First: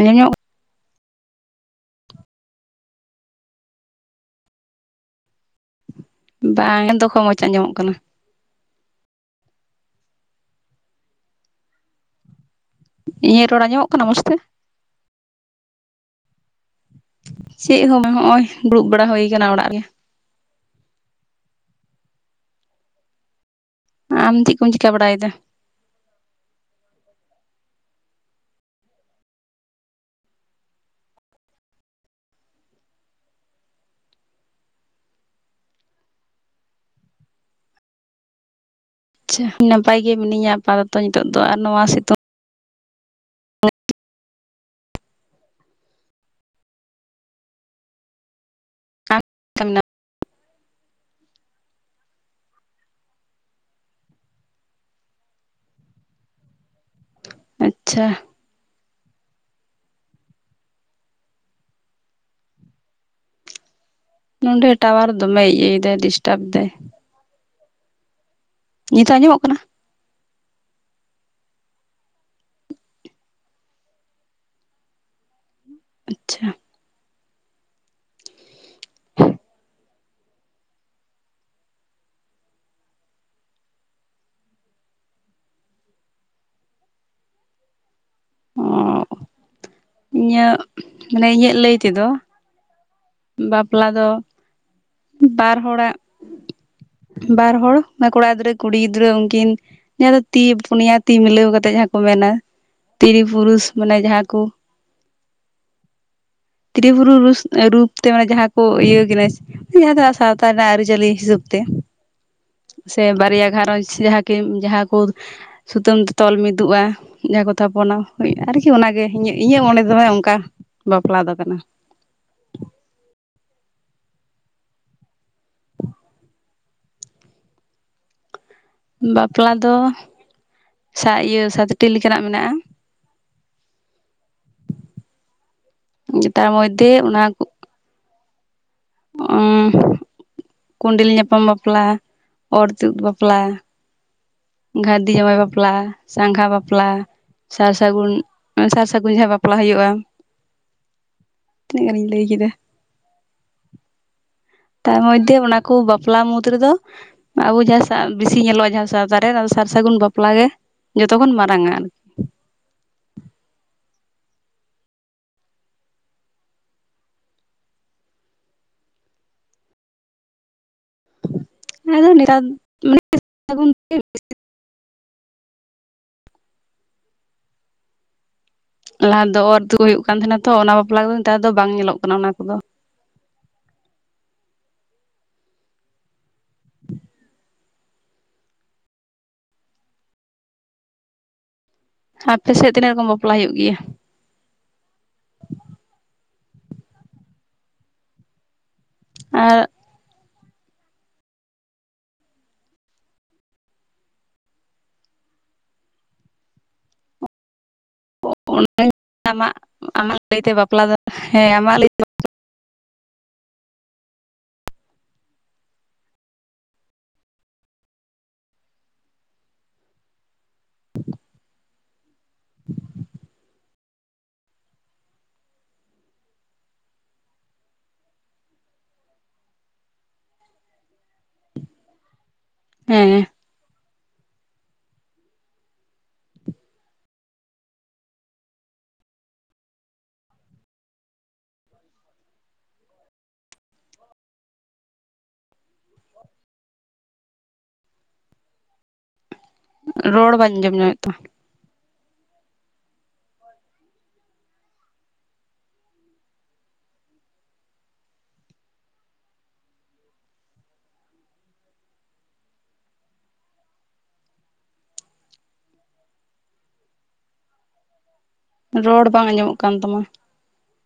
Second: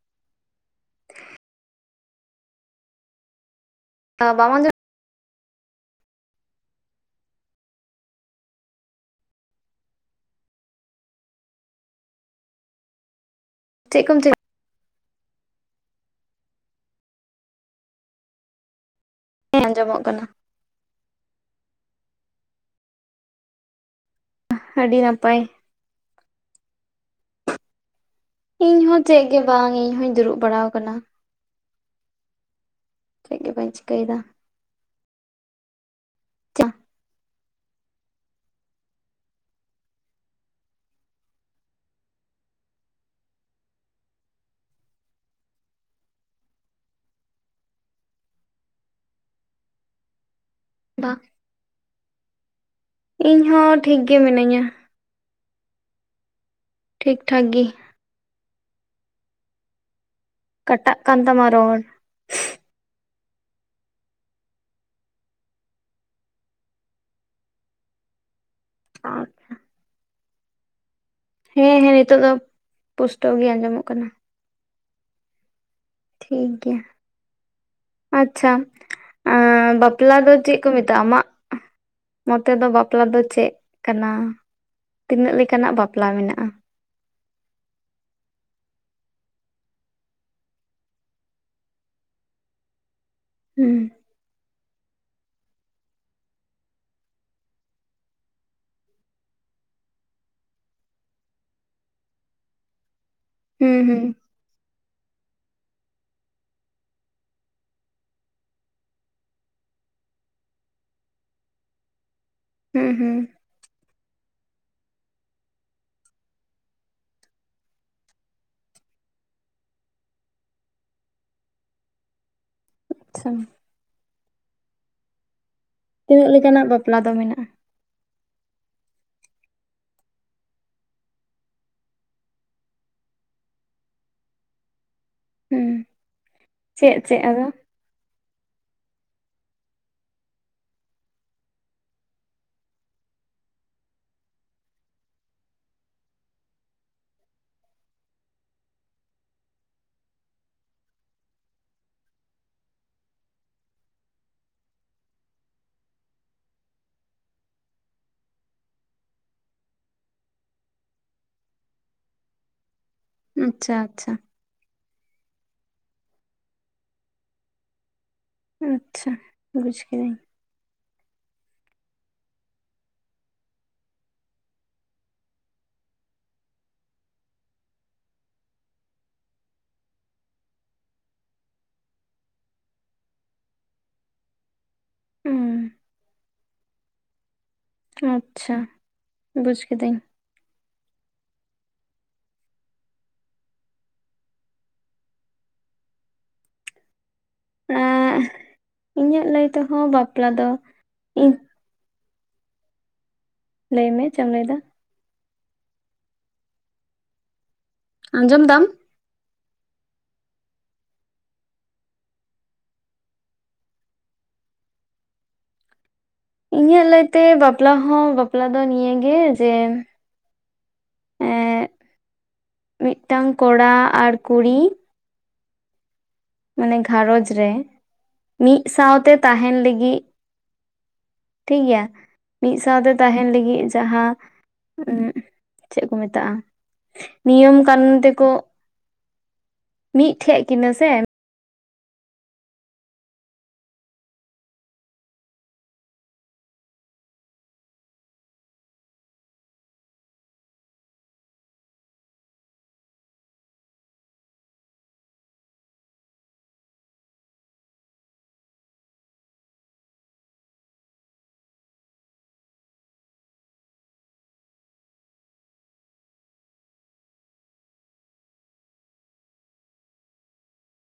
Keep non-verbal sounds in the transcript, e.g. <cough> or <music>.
ᱤᱧ ᱵᱟᱢ ᱟᱡᱚᱢ ᱫᱟ ᱵᱟᱝ ᱮᱫᱚ ᱠᱷ ᱢᱚᱡᱽ ᱟᱸᱡᱚᱢᱚᱜ ᱠᱟᱱᱟ ᱤᱧᱟᱹᱜ ᱨᱚᱲ ᱟᱡᱚᱢᱚᱜ ᱪᱮᱫ ᱠᱟᱱᱟ ᱠᱚᱢ ᱢᱚᱡᱽᱛᱮ ᱪᱤᱠᱟᱹ ᱪᱮᱫ ᱦᱚᱸ ᱵᱟᱝ ᱱᱚᱜᱼᱚᱭ ᱫᱩᱲᱩᱵ ᱵᱟᱲᱟ ᱦᱩᱭ ᱠᱟᱱᱟ ᱚᱲᱟᱜ ᱨᱮ ᱟᱸᱡᱚᱢᱚᱜ ᱠᱟᱱᱟ ᱟᱢ ᱪᱮᱫ ᱠᱚᱢ ᱪᱤᱠᱟᱹ ᱟᱹᱰᱤ ᱵᱟᱲᱟᱭᱮᱫᱟ ᱱᱟᱯᱟᱭ ᱤᱧ ᱦᱚᱸ ᱪᱮᱫ ᱜᱮ ᱵᱟᱝ ᱤᱧ ᱦᱚᱧ ᱫᱩᱲᱩᱵ ᱵᱟᱲᱟᱟᱣ ᱟᱠᱟᱱᱟ ᱪᱮᱫ ᱜᱮ ᱵᱟᱹᱧ ᱪᱤᱠᱟᱹᱭᱮᱫᱟ <unintelligible> ᱪ ᱟᱪᱪᱷᱟ ᱱᱟᱯᱟᱭ ᱜᱮ ᱢᱤᱱᱟᱹᱧᱟ ᱟᱯᱟᱛᱚᱛᱚ ᱱᱤᱛᱚᱜ ᱫᱚ ᱟᱨ ᱱᱚᱣᱟ ᱥᱤᱛᱩᱝ <unintelligible> ᱛ ᱵᱟᱝ ᱤᱧ ᱦᱚᱸ ᱴᱷᱤᱠᱜᱮ ᱢᱤᱱᱟᱹᱧᱟ ᱴᱷᱤᱠ ᱴᱷᱟᱠ ᱜᱮ ᱟᱪᱪᱷᱟ ᱠᱟᱴᱟᱜ ᱠᱟᱱ ᱛᱟᱢᱟ ᱨᱚᱲ ᱱᱚᱰᱮ ᱴᱟᱣᱟᱨ ᱫᱚᱢᱮ ᱤᱭᱟᱹᱭ ᱫᱟᱭ ᱰᱤᱥᱴᱟᱵᱽ ᱫᱟᱭ ᱱᱤᱛᱚᱜ ᱟᱸᱡᱚᱢᱚᱜ ᱠᱟᱱᱟ ᱦᱮᱸ ᱦᱮᱸ ᱱᱤᱛᱚᱜ ᱫᱚ ᱯᱩᱥᱴᱟᱹᱣ ᱜᱮ ᱟᱸᱡᱚᱢᱚᱜ ᱠᱟᱱᱟ ᱟᱪᱪᱷᱟ ᱴᱷᱤᱠ ᱜᱮᱭᱟ ᱟᱪᱪᱷᱟ ᱵᱟᱯᱞᱟ ᱫᱚ ᱪᱮᱫ ᱠᱚ ᱢᱮᱛᱟᱜᱼᱟ ᱟᱢᱟᱜ ᱢᱚᱛᱮ ᱫᱚ ᱵᱟᱯᱞᱟ ᱫᱚ ᱪᱮᱫ ᱠᱟᱱᱟ ᱛᱤᱱᱟᱹᱜ ᱞᱮᱠᱟᱱᱟᱜ ᱵᱟᱯᱞᱟ ᱢᱮᱱᱟᱜᱼᱟ ᱚ ᱤᱧᱟᱹᱜ ᱢᱟᱱᱮ ᱤᱧᱟᱹᱜ ᱞᱟᱹᱭ ᱛᱮᱫᱚ ᱦᱩᱸ ᱵᱟᱯᱞᱟ ᱫᱚ ᱵᱟᱨ ᱦᱚᱲᱟᱜ <inaudible> ᱵᱟᱨ ᱦᱚᱲ ᱠᱚᱲᱟ ᱜᱤᱫᱽᱨᱟᱹ ᱠᱩᱲᱤ ᱜᱤᱫᱽᱨᱟᱹ ᱩᱱᱝᱠᱤᱱ ᱡᱟᱦᱟᱸ ᱫᱚ ᱛᱤ ᱯᱩᱱᱭᱟ ᱛᱤ ᱢᱤᱞᱟᱹᱣ ᱠᱟᱛᱮᱜ ᱡᱟᱦᱟᱸ ᱠᱚ ᱢᱮᱱᱟ <inaudible> ᱛᱨᱤ ᱯᱩᱨᱩᱥ ᱦᱩᱸ ᱢᱟᱱᱮ ᱦᱩᱸ ᱡᱟᱦᱟᱸ ᱠᱚ ᱛᱨᱤᱯᱩᱨᱩᱥ ᱛᱮ ᱢᱟᱱᱮ ᱡᱟᱦᱟᱸ ᱠᱚ ᱤᱭᱟᱹ ᱠᱤᱱᱟᱹ ᱡᱟᱦᱟᱸ ᱫᱚ ᱥᱟᱶᱛᱟ ᱨᱮᱱᱟᱜ ᱟᱹᱨᱤᱪᱟᱹᱞᱤ ᱦᱤᱥᱟᱹᱵ ᱛᱮ ᱦᱩᱸ ᱥᱮ ᱦᱩᱸ ᱵᱟᱨᱭᱟ ᱜᱷᱟᱨᱚᱸᱡᱽ ᱡᱟᱦᱟᱸ ᱠᱤ ᱡᱟᱦᱟᱸ ᱠᱚ ᱥᱩᱛᱟᱹᱢ ᱛᱮ ᱛᱚᱞ ᱢᱤᱫᱚᱜᱼᱟ ᱡᱟᱦᱟᱸ ᱠᱚ ᱛᱷᱟᱯᱚᱱᱟ ᱟᱨᱠᱤ ᱚᱱᱟᱜᱮ ᱤᱧᱟᱹᱜ ᱚᱸᱰᱮ ᱫᱚᱦᱭ ᱚᱱᱠᱟ ᱵᱟᱯᱞᱟ ᱫᱚ ᱠᱟᱱᱟ ᱟᱪᱪᱷᱟ ᱛᱤᱱᱟᱹᱜ ᱞᱮᱠᱟᱱᱟᱜ ᱵᱟᱯᱞᱟ ᱫᱚ ᱢᱮᱱᱟᱜᱼᱟ ᱵᱟᱯᱞᱟ ᱫᱚ ᱤᱭᱟᱹ ᱥᱟᱛᱴᱤ ᱞᱮᱠᱟᱱᱟᱜ ᱢᱮᱱᱟᱜᱼᱟ ᱦᱩᱸ ᱛᱟᱨ ᱢᱚᱫᱽᱫᱷᱮ ᱪᱮᱫ ᱪᱮᱫ ᱚᱱᱟ ᱠᱚ ᱟᱫᱚ ᱚ ᱠᱚᱸᱰᱮᱞ ᱧᱟᱯᱟᱢ ᱵᱟᱯᱞᱟ ᱚᱨ ᱛᱩᱫ ᱵᱟᱯᱞᱟ ᱜᱷᱟᱹᱨᱫᱤ ᱡᱟᱶᱟᱭ ᱵᱟᱯᱞᱟ ᱥᱟᱸᱜᱷᱟ ᱵᱟᱯᱞᱟ ᱥᱟᱨ ᱥᱟᱹᱜᱩᱱ ᱥᱟᱨ ᱥᱟᱹᱜᱩᱱ ᱡᱟᱦᱟᱸ ᱵᱟᱯᱞᱟ ᱦᱩᱭᱩᱜᱼᱟ ᱛᱤᱱᱟᱹᱜ ᱜᱟᱱᱤᱧ ᱞᱟᱹᱭ ᱠᱮᱫᱟ ᱛᱟᱨ ᱢᱚᱫᱽᱫᱷᱮ ᱚᱱᱟᱠᱚ ᱵᱟᱯᱞᱟ ᱢᱩᱫ ᱨᱮᱫᱚ ᱟᱵᱚ ᱡᱟᱦᱟᱸ ᱵᱮᱥᱤ ᱧᱮᱞᱚᱜᱼᱟ ᱡᱟᱦᱟᱸ ᱥᱟᱶᱛᱟᱨᱮ ᱥᱟᱨ ᱥᱟᱹᱜᱩᱱ ᱵᱟᱯᱞᱟ ᱜᱮ ᱡᱚᱛᱚ ᱠᱷᱚᱱᱚᱱ ᱢᱟᱨᱟᱝᱟ ᱟᱨᱠᱤ ᱟᱪᱪᱷᱟ ᱟᱪᱪᱷᱟ ᱟᱪᱪᱷᱟ ᱵᱩᱡᱽ ᱠᱤᱫᱟᱹᱧ ᱟᱫᱚ ᱱᱮᱛᱟᱨ ᱫᱚ ᱞᱟᱦᱟ ᱫᱚ ᱚᱨ ᱛᱮ ᱦᱩᱭᱩᱜ ᱠᱟᱱ ᱛᱟᱦᱮᱱᱟ ᱛᱚ ᱚᱱᱟ ᱵᱟᱯᱞᱟ ᱠᱚᱫᱚ ᱱᱮᱛᱟᱨ ᱫᱚ ᱵᱟᱝ ᱧᱮᱞᱚᱜ ᱠᱟᱱᱟ ᱚᱱᱟ ᱠᱚᱫᱚ <inaudible> ᱦᱮᱸ ᱟᱪᱪᱷᱟ ᱵᱩᱡᱽ ᱠᱤᱫᱟᱹᱧ ᱟᱯᱮ ᱥᱮᱫ ᱛᱤᱱᱟᱹᱜ ᱨᱚᱠᱚᱢ ᱵᱟᱯᱞᱟᱜ ᱦᱩᱭᱩᱜ ᱜᱮᱭᱟ ᱮ ᱤᱧᱟᱹᱜ ᱞᱟᱹᱭ ᱟᱨ ᱛᱮᱦᱚᱸ ᱵᱟᱯᱞᱟ ᱫᱚ ᱤᱧ ᱞᱟᱹᱭᱢᱮ ᱪᱮᱫ ᱮᱢ ᱞᱟᱹᱭᱫᱟ ᱟᱸᱡᱚᱢ ᱫᱟᱢ ᱟᱢᱟᱜ ᱟᱢᱟᱜ ᱞᱟᱹᱭᱛᱮ ᱵᱟᱯᱞᱟ ᱫᱚ ᱦᱮᱸ ᱟᱢᱟᱜ ᱞᱟᱹᱭᱛᱮ ᱤᱧᱟᱹᱜ ᱞᱟᱹᱭᱛᱮ ᱵᱟᱯᱞᱟ ᱦᱚᱸ ᱵᱟᱯᱞᱟ ᱫᱚ ᱱᱤᱭᱟᱹᱜᱮ ᱡᱮ ᱮ ᱢᱤᱫᱴᱟᱝ ᱠᱚᱲᱟ ᱟᱨ ᱠᱩᱲᱤ ᱢᱟᱱᱮ ᱜᱷᱟᱨᱚᱡᱽ ᱨᱮ ᱢᱤᱫ ᱥᱟᱶᱛᱮ ᱛᱟᱦᱮᱱ ᱞᱟᱹᱜᱤᱫ ᱴᱷᱤᱠᱜᱮᱭᱟ ᱢᱤᱫ ᱥᱟᱶᱛᱮ ᱦᱮᱸ ᱛᱟᱦᱮᱱ ᱞᱟᱹᱜᱤᱫ ᱡᱟᱦᱟᱸ ᱩ ᱪᱮᱫ ᱠᱚ ᱢᱮᱛᱟᱜᱼᱟ ᱱᱤᱭᱚᱢ ᱠᱟᱱᱩᱱ ᱛᱮᱠᱚ ᱢᱤᱫᱴᱷᱮᱱ ᱠᱤᱱᱟᱹ ᱥᱮ ᱨᱚᱲ ᱵᱟᱝᱧ ᱟᱡᱚᱢ ᱧᱟᱜ ᱮᱫ ᱛᱟᱢᱟ ᱨᱚᱲ ᱵᱟᱝ ᱟᱸᱡᱚᱢᱚᱜ ᱠᱟᱱ ᱛᱟᱢᱟ